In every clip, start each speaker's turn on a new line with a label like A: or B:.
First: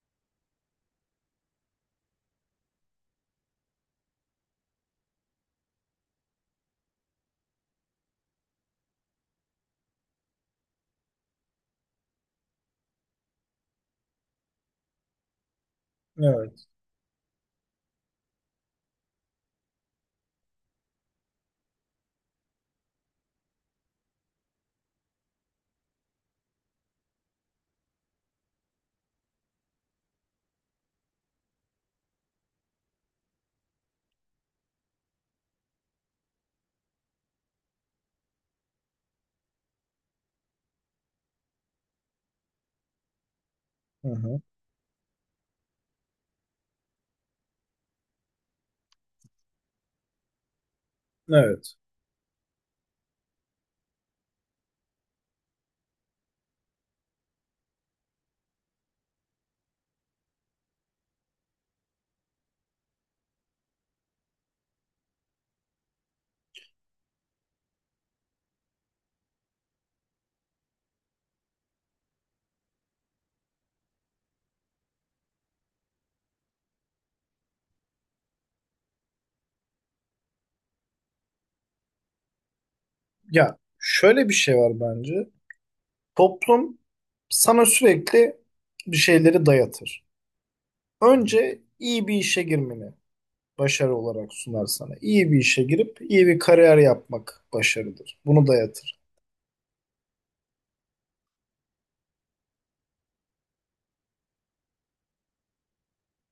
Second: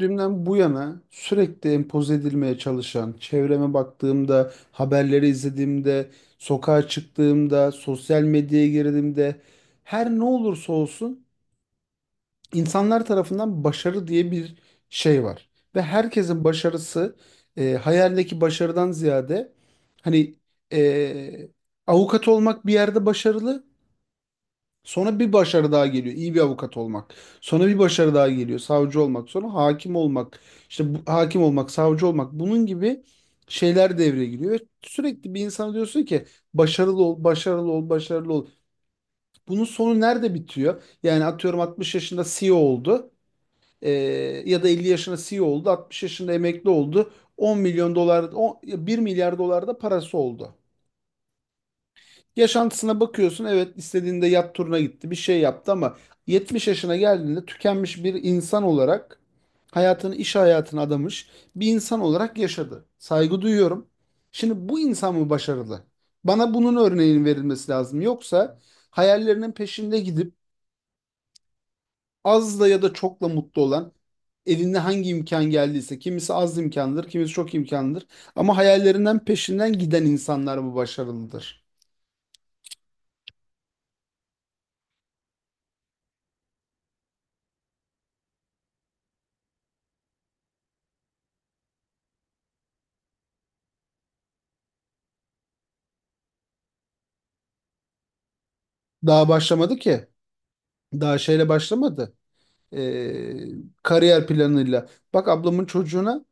A: Dünden bu yana sürekli empoze edilmeye çalışan, çevreme baktığımda, haberleri izlediğimde, sokağa çıktığımda, sosyal medyaya girdiğimde her ne olursa olsun insanlar tarafından başarı diye bir şey var. Ve herkesin
B: Evet.
A: başarısı hayaldeki başarıdan ziyade hani e, avukat olmak bir yerde başarılı. Sonra bir başarı daha geliyor. İyi bir avukat olmak. Sonra bir başarı daha geliyor. Savcı olmak. Sonra hakim olmak. İşte bu, hakim olmak, savcı olmak. Bunun gibi şeyler devreye giriyor. Ve sürekli bir insana diyorsun ki başarılı ol, başarılı ol, başarılı ol. Bunun sonu nerede bitiyor? Yani atıyorum 60 yaşında CEO oldu. Ee,
B: Hı hı.
A: Ya da 50 yaşında CEO oldu. 60 yaşında emekli oldu. 10 milyon dolar, 1 milyar dolar da parası oldu.
B: Evet.
A: Yaşantısına bakıyorsun, evet, istediğinde yat turuna gitti, bir şey yaptı ama 70 yaşına geldiğinde tükenmiş bir insan olarak hayatını iş hayatına adamış bir insan olarak yaşadı. Saygı duyuyorum. Şimdi bu insan mı başarılı? Bana bunun örneğinin verilmesi lazım. Yoksa hayallerinin peşinde gidip az da ya da çokla mutlu olan, elinde hangi imkan geldiyse, kimisi az imkandır, kimisi çok imkandır ama hayallerinden peşinden giden insanlar mı başarılıdır?
B: Ya şöyle bir şey var bence. Toplum sana sürekli bir şeyleri dayatır. Önce iyi bir işe girmeni başarı olarak sunar sana. İyi bir işe girip iyi bir kariyer yapmak başarıdır. Bunu dayatır.
A: Daha başlamadı ki. Daha şeyle başlamadı. Ee, Kariyer planıyla. Bak ablamın çocuğuna,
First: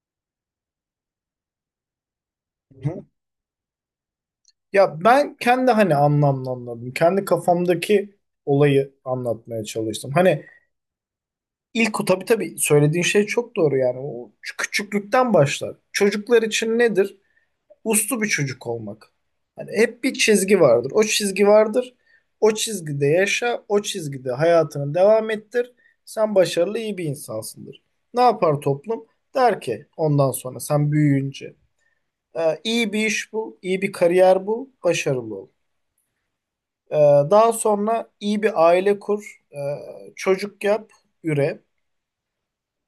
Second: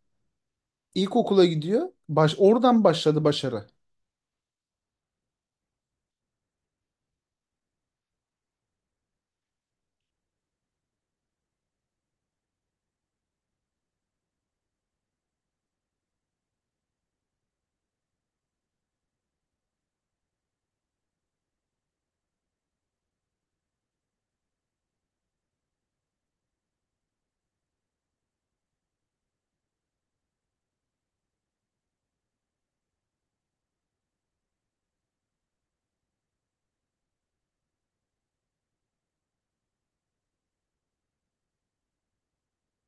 A: ilkokula gidiyor. Oradan
B: Hı hı.
A: başladı başarı.
B: Ya ben kendi hani anlamlı anladım. Kendi kafamdaki olayı anlatmaya çalıştım. Hani ilk o tabii tabii söylediğin şey çok doğru yani. O küçüklükten başlar. Çocuklar için nedir? Uslu bir çocuk olmak. Hani hep bir çizgi vardır. O çizgi vardır. O çizgide yaşa, o çizgide hayatını devam ettir. Sen başarılı iyi bir insansındır. Ne yapar toplum? Der ki ondan sonra sen büyüyünce, " iyi bir iş bul, iyi bir kariyer bul, başarılı ol. E, Daha sonra iyi bir aile kur, çocuk yap, üre.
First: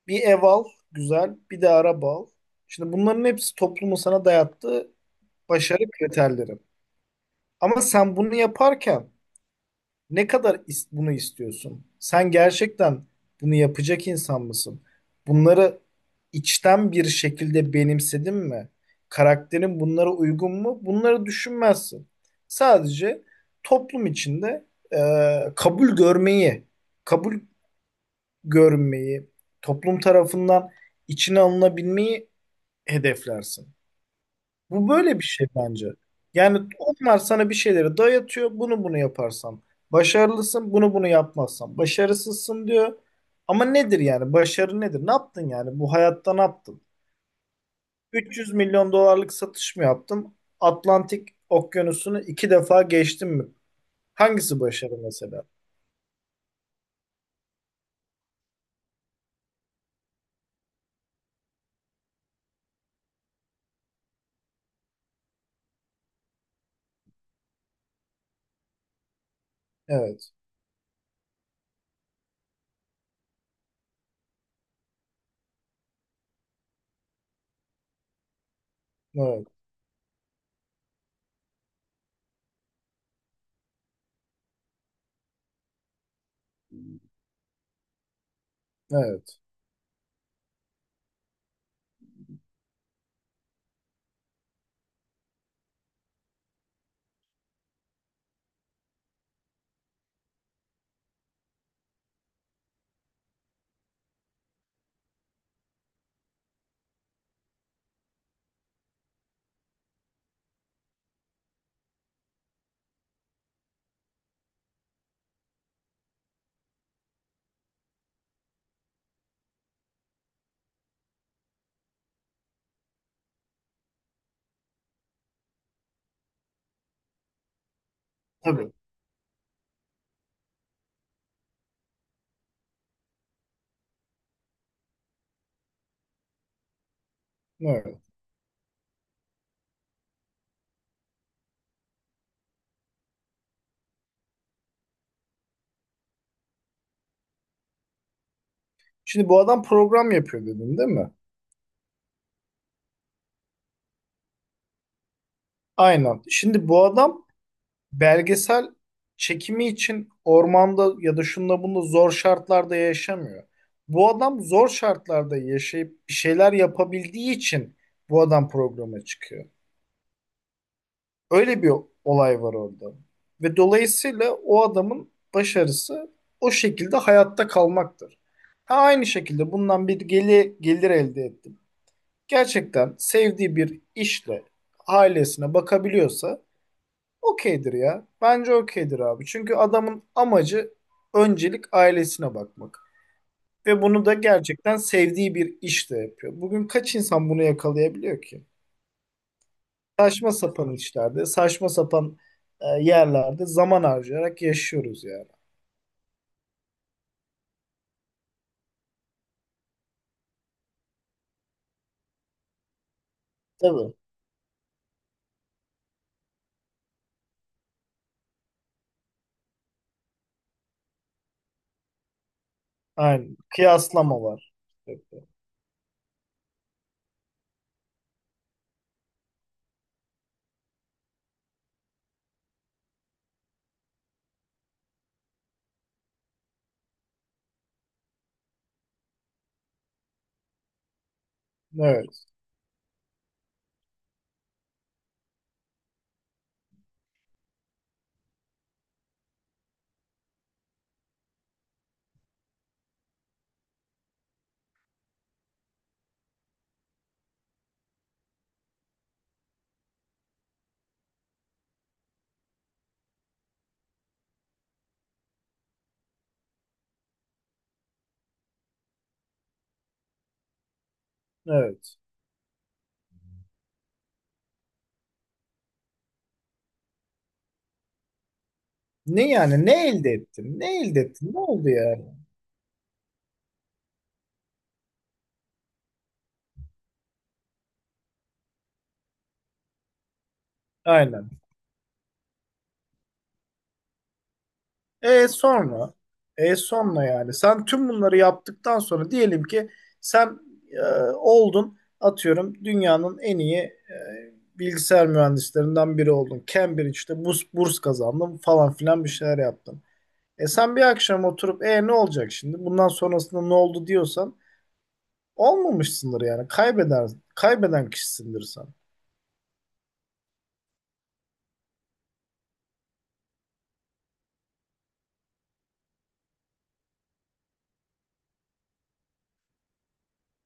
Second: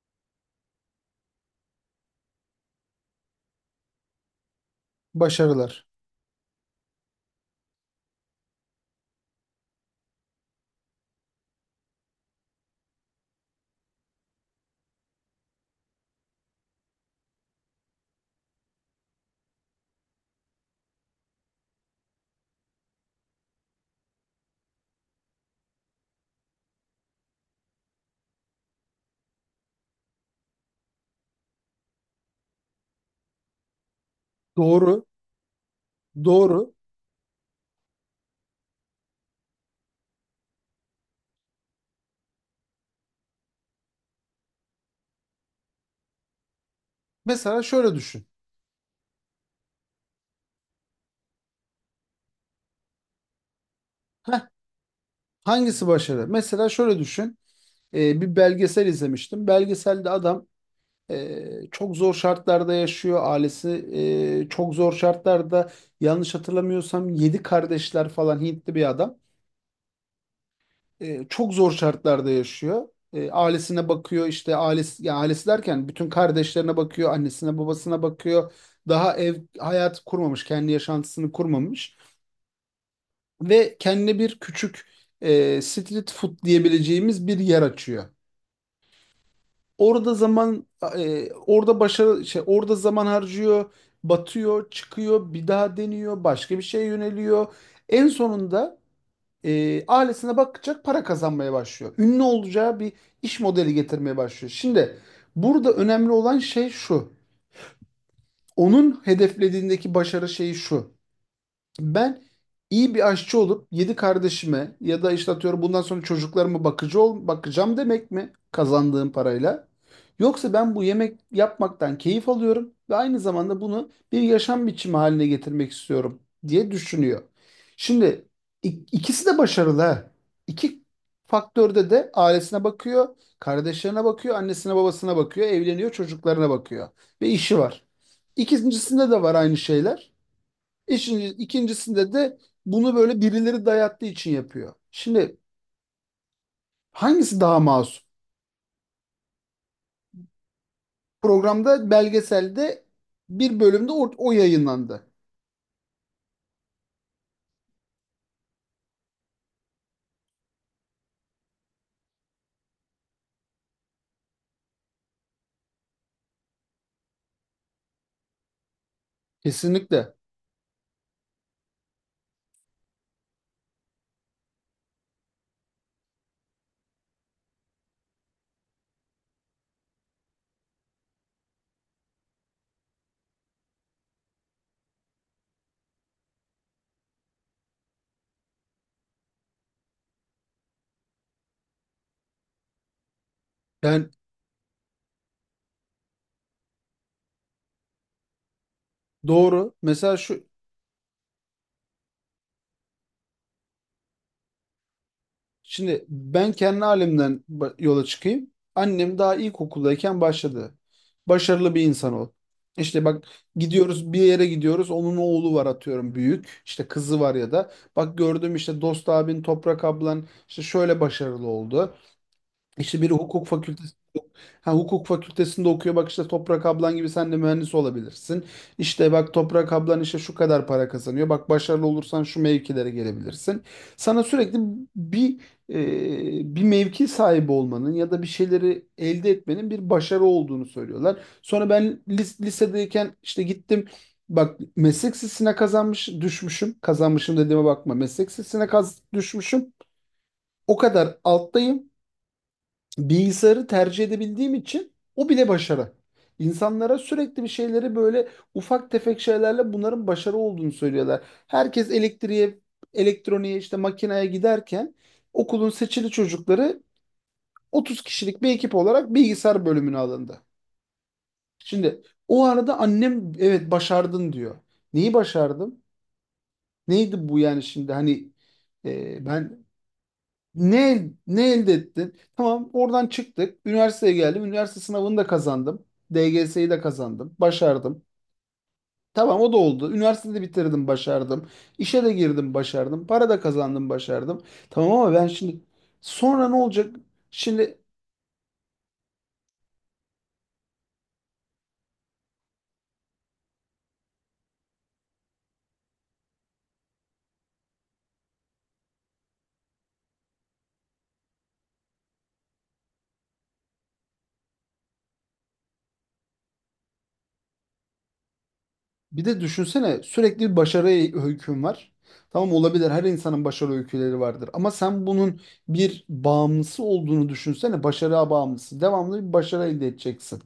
B: Bir ev al, güzel, bir de araba al. Şimdi bunların hepsi toplumun sana dayattığı başarı
A: Başarılar.
B: kriterleri. Ama sen bunu yaparken ne kadar bunu istiyorsun? Sen gerçekten bunu yapacak insan mısın? Bunları içten bir şekilde benimsedin mi? Karakterin bunlara uygun mu? Bunları düşünmezsin. Sadece toplum içinde kabul görmeyi, kabul görmeyi, toplum tarafından içine alınabilmeyi hedeflersin. Bu
A: Doğru.
B: böyle bir şey bence. Yani
A: Doğru.
B: onlar sana bir şeyleri dayatıyor. Bunu yaparsan başarılısın. Bunu yapmazsan başarısızsın diyor. Ama nedir yani? Başarı nedir? Ne yaptın yani? Bu hayatta ne yaptın?
A: Mesela şöyle düşün.
B: 300 milyon dolarlık satış mı yaptın? Atlantik Okyanusu'nu 2 defa geçtin mi?
A: Heh,
B: Hangisi başarı mesela?
A: hangisi başarı? Mesela şöyle düşün. Bir belgesel izlemiştim. Belgeselde adam çok zor şartlarda yaşıyor. Ailesi çok zor şartlarda. Yanlış hatırlamıyorsam 7 kardeşler falan, Hintli bir adam.
B: Evet.
A: Çok zor şartlarda yaşıyor. Ailesine bakıyor işte, ailesi, yani ailesi derken bütün kardeşlerine bakıyor, annesine babasına bakıyor. Daha ev
B: Evet.
A: hayatı kurmamış, kendi yaşantısını kurmamış ve kendine bir küçük street food diyebileceğimiz bir yer açıyor.
B: Evet.
A: Orada zaman e, orada başarı şey Orada zaman harcıyor, batıyor, çıkıyor, bir daha deniyor, başka bir şeye yöneliyor. En sonunda ailesine bakacak para kazanmaya başlıyor. Ünlü olacağı bir iş modeli getirmeye başlıyor. Şimdi burada önemli olan şey şu. Onun hedeflediğindeki başarı şeyi şu. Ben iyi bir aşçı olup yedi kardeşime ya da işte atıyorum bundan sonra çocuklarıma bakıcı ol, bakacağım demek mi kazandığım parayla? Yoksa ben bu yemek yapmaktan keyif alıyorum ve aynı zamanda bunu bir yaşam biçimi haline getirmek istiyorum diye düşünüyor. Şimdi
B: Tabii.
A: ikisi de başarılı. Ha. İki faktörde de ailesine bakıyor, kardeşlerine bakıyor, annesine babasına bakıyor, evleniyor, çocuklarına bakıyor ve işi var.
B: Evet.
A: İkincisinde de var aynı şeyler. İşin, ikincisinde de bunu böyle birileri dayattığı için yapıyor. Şimdi hangisi daha masum?
B: Şimdi bu adam program yapıyor dedin değil mi?
A: Programda, belgeselde bir bölümde o yayınlandı.
B: Aynen. Şimdi bu adam belgesel çekimi için ormanda ya da şunda bunda zor şartlarda yaşamıyor. Bu adam zor şartlarda yaşayıp bir şeyler yapabildiği için bu adam programa çıkıyor.
A: Kesinlikle.
B: Öyle bir olay var orada. Ve dolayısıyla o adamın başarısı o şekilde hayatta kalmaktır. Ha, aynı şekilde bundan gelir elde ettim. Gerçekten sevdiği bir işle ailesine bakabiliyorsa okeydir ya. Bence okeydir abi. Çünkü adamın amacı öncelik ailesine bakmak. Ve bunu
A: Yani
B: da gerçekten sevdiği bir işte yapıyor. Bugün kaç insan bunu yakalayabiliyor ki?
A: doğru. Mesela
B: Saçma
A: şu
B: sapan işlerde, saçma sapan yerlerde zaman harcayarak yaşıyoruz yani.
A: Şimdi ben kendi halimden yola çıkayım. Annem daha ilkokuldayken başladı. Başarılı bir insan ol. İşte bak,
B: Tabii.
A: gidiyoruz bir yere gidiyoruz. Onun oğlu var atıyorum büyük. İşte kızı var ya da. Bak gördüm işte, Dost abin, Toprak ablan işte şöyle başarılı oldu. İşte biri
B: Aynen. Kıyaslama var.
A: hukuk fakültesinde okuyor. Bak işte Toprak ablan gibi sen de mühendis olabilirsin. İşte bak Toprak ablan işte şu kadar para kazanıyor. Bak, başarılı olursan şu mevkilere gelebilirsin. Sana sürekli bir bir mevki sahibi olmanın ya da bir şeyleri elde etmenin bir başarı olduğunu söylüyorlar. Sonra ben
B: Evet.
A: lisedeyken işte gittim. Bak, meslek sesine kazanmış düşmüşüm. Kazanmışım dediğime bakma. Meslek sesine düşmüşüm. O kadar alttayım, bilgisayarı tercih edebildiğim için o bile başarı. İnsanlara sürekli bir şeyleri böyle ufak tefek şeylerle bunların başarı olduğunu söylüyorlar. Herkes elektriğe, elektroniğe, işte makineye giderken okulun seçili çocukları 30 kişilik bir ekip olarak bilgisayar bölümüne alındı.
B: Evet.
A: Şimdi o arada annem, evet başardın diyor. Neyi başardım? Neydi bu yani, şimdi hani
B: Ne
A: ben.
B: yani? Ne elde ettin? Ne elde
A: Ne,
B: ettin? Ne
A: ne
B: oldu
A: elde
B: yani?
A: ettin? Tamam, oradan çıktık. Üniversiteye geldim. Üniversite sınavını da kazandım. DGS'yi de kazandım. Başardım. Tamam, o da oldu. Üniversiteyi de bitirdim,
B: Aynen.
A: başardım. İşe de girdim, başardım. Para da kazandım, başardım. Tamam ama ben
B: E
A: şimdi,
B: sonra,
A: sonra ne
B: e
A: olacak?
B: sonra yani sen
A: Şimdi
B: tüm bunları yaptıktan sonra diyelim ki sen, e, oldun atıyorum dünyanın en iyi bilgisayar mühendislerinden biri oldun. Cambridge'de burs kazandın falan filan bir şeyler yaptın. E sen bir akşam oturup e ne olacak şimdi bundan sonrasında ne oldu diyorsan olmamışsındır yani kaybeden kişisindir sen.
A: bir de düşünsene, sürekli bir başarı öyküm var. Tamam, olabilir. Her insanın başarı öyküleri vardır. Ama sen bunun bir bağımlısı olduğunu düşünsene. Başarıya bağımlısı. Devamlı bir başarı elde edeceksin.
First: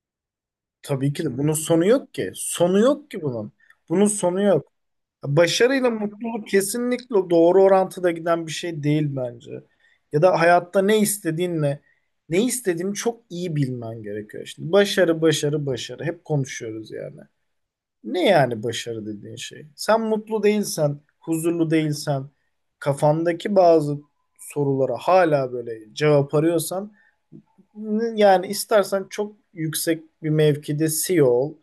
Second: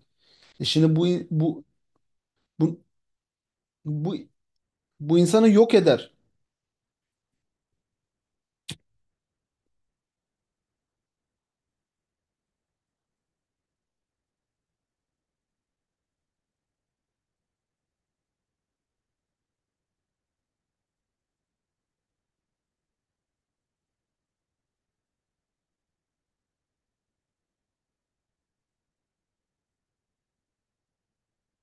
A: E şimdi bu,
B: Tabii ki de bunun
A: bu
B: sonu yok ki. Sonu
A: bu
B: yok ki bunun. Bunun
A: Bu
B: sonu yok.
A: bu insanı yok
B: Başarıyla
A: eder.
B: mutluluk kesinlikle doğru orantıda giden bir şey değil bence. Ya da hayatta ne istediğinle ne istediğini çok iyi bilmen gerekiyor. Şimdi başarı, başarı, başarı. Hep konuşuyoruz yani. Ne yani başarı dediğin şey? Sen mutlu değilsen, huzurlu değilsen, kafandaki bazı sorulara hala böyle cevap arıyorsan, yani istersen çok yüksek bir mevkide CEO ol,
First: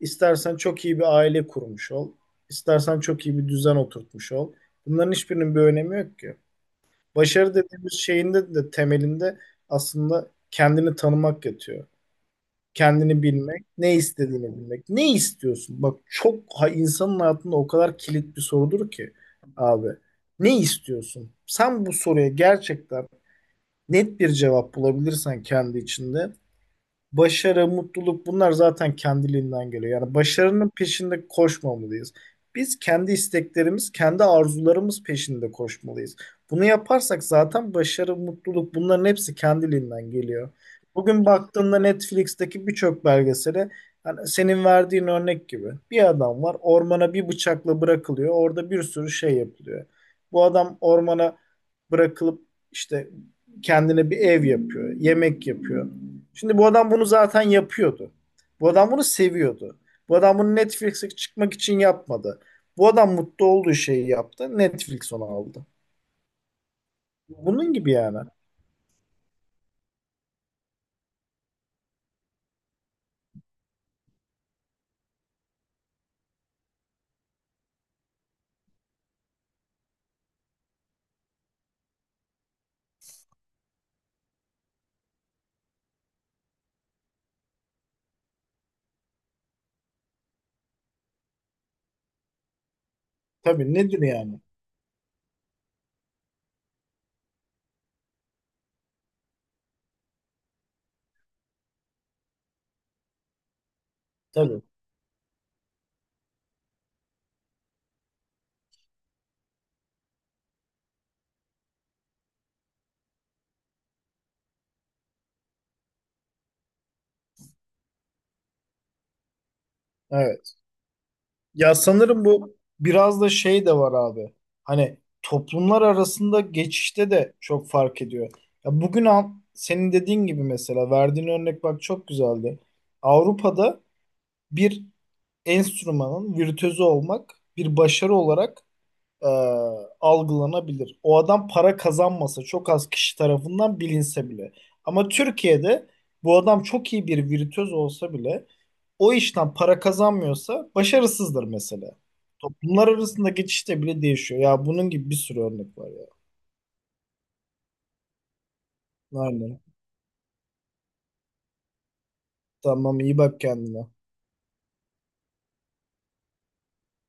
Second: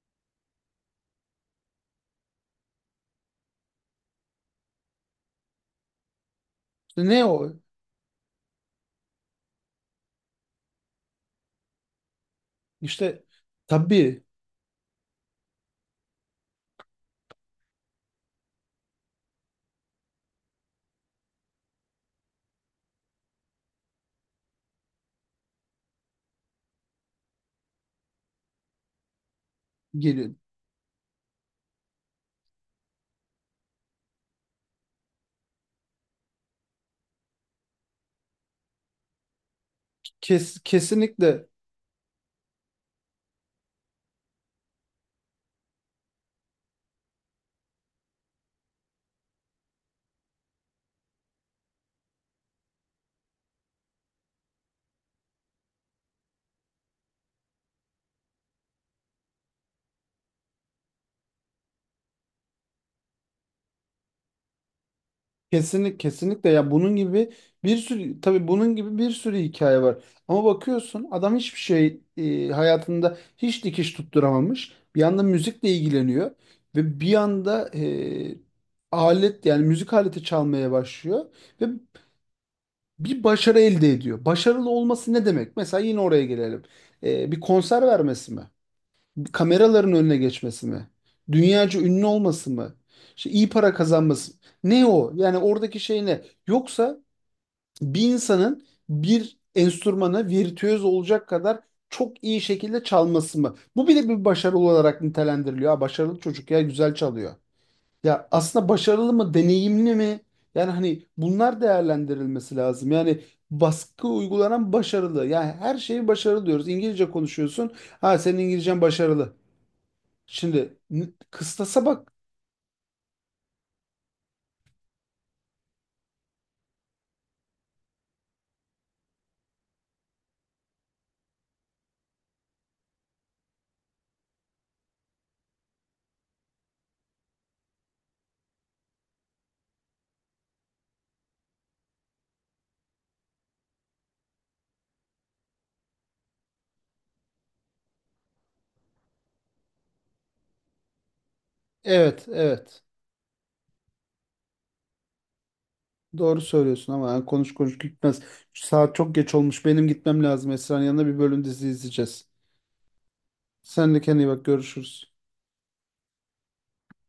B: istersen çok iyi bir aile kurmuş ol, istersen çok iyi bir düzen oturtmuş ol. Bunların hiçbirinin bir önemi yok ki.
A: İşte ne o?
B: Başarı dediğimiz şeyin de temelinde aslında kendini tanımak yatıyor. Kendini
A: İşte
B: bilmek, ne
A: tabii,
B: istediğini bilmek. Ne istiyorsun? Bak çok ha, insanın hayatında o kadar kilit bir sorudur ki abi. Ne istiyorsun? Sen bu soruya gerçekten net bir cevap bulabilirsen kendi içinde, başarı, mutluluk bunlar zaten kendiliğinden geliyor. Yani
A: geliyor.
B: başarının peşinde koşmamalıyız. Biz kendi isteklerimiz, kendi arzularımız peşinde koşmalıyız. Bunu yaparsak zaten başarı, mutluluk bunların hepsi kendiliğinden geliyor.
A: Kes,
B: Bugün
A: kesinlikle
B: baktığında Netflix'teki birçok belgesele, yani senin verdiğin örnek gibi, bir adam var ormana bir bıçakla bırakılıyor. Orada bir sürü şey yapılıyor. Bu adam ormana bırakılıp işte kendine bir ev yapıyor, yemek yapıyor. Şimdi bu adam bunu zaten yapıyordu. Bu adam bunu seviyordu. Bu adam bunu Netflix'e çıkmak için yapmadı. Bu adam mutlu olduğu şeyi yaptı. Netflix onu aldı.
A: kesinlikle kesinlikle ya bunun gibi
B: Bunun
A: bir
B: gibi yani.
A: sürü, tabii bunun gibi bir sürü hikaye var. Ama bakıyorsun adam hiçbir şey, hayatında hiç dikiş tutturamamış. Bir yanda müzikle ilgileniyor ve bir yanda alet, yani müzik aleti çalmaya başlıyor ve bir başarı elde ediyor. Başarılı olması ne demek? Mesela yine oraya gelelim. Bir konser vermesi mi? Kameraların önüne geçmesi mi? Dünyaca ünlü olması mı? İşte iyi para
B: Tabii nedir
A: kazanması.
B: yani?
A: Ne o? Yani oradaki şey ne? Yoksa bir insanın bir enstrümanı virtüöz olacak kadar çok iyi şekilde çalması mı? Bu bile bir başarı
B: Tabii.
A: olarak nitelendiriliyor. Ha, başarılı çocuk ya, güzel çalıyor. Ya aslında başarılı mı, deneyimli mi? Yani hani bunlar değerlendirilmesi lazım. Yani baskı uygulanan başarılı. Yani her şeyi başarılı diyoruz. İngilizce konuşuyorsun. Ha, senin İngilizcen başarılı.
B: Evet.
A: Şimdi
B: Ya
A: kıstasa bak.
B: sanırım bu biraz da şey de var abi. Hani toplumlar arasında geçişte de çok fark ediyor. Ya bugün al, senin dediğin gibi mesela verdiğin örnek bak çok güzeldi. Avrupa'da bir enstrümanın virtüözü olmak bir başarı olarak e, algılanabilir. O adam para kazanmasa çok az kişi tarafından bilinse bile. Ama Türkiye'de bu adam çok iyi bir virtüöz olsa bile o işten para kazanmıyorsa başarısızdır mesela.
A: Evet, evet.
B: Toplumlar arasında geçişte bile değişiyor. Ya bunun gibi bir sürü örnek var ya.
A: Doğru söylüyorsun ama yani konuş konuş gitmez. Saat çok geç
B: Aynen.
A: olmuş. Benim gitmem lazım. Esra'nın yanına bir bölüm dizi izleyeceğiz.
B: Tamam iyi bak kendine.
A: Sen de kendine iyi bak. Görüşürüz.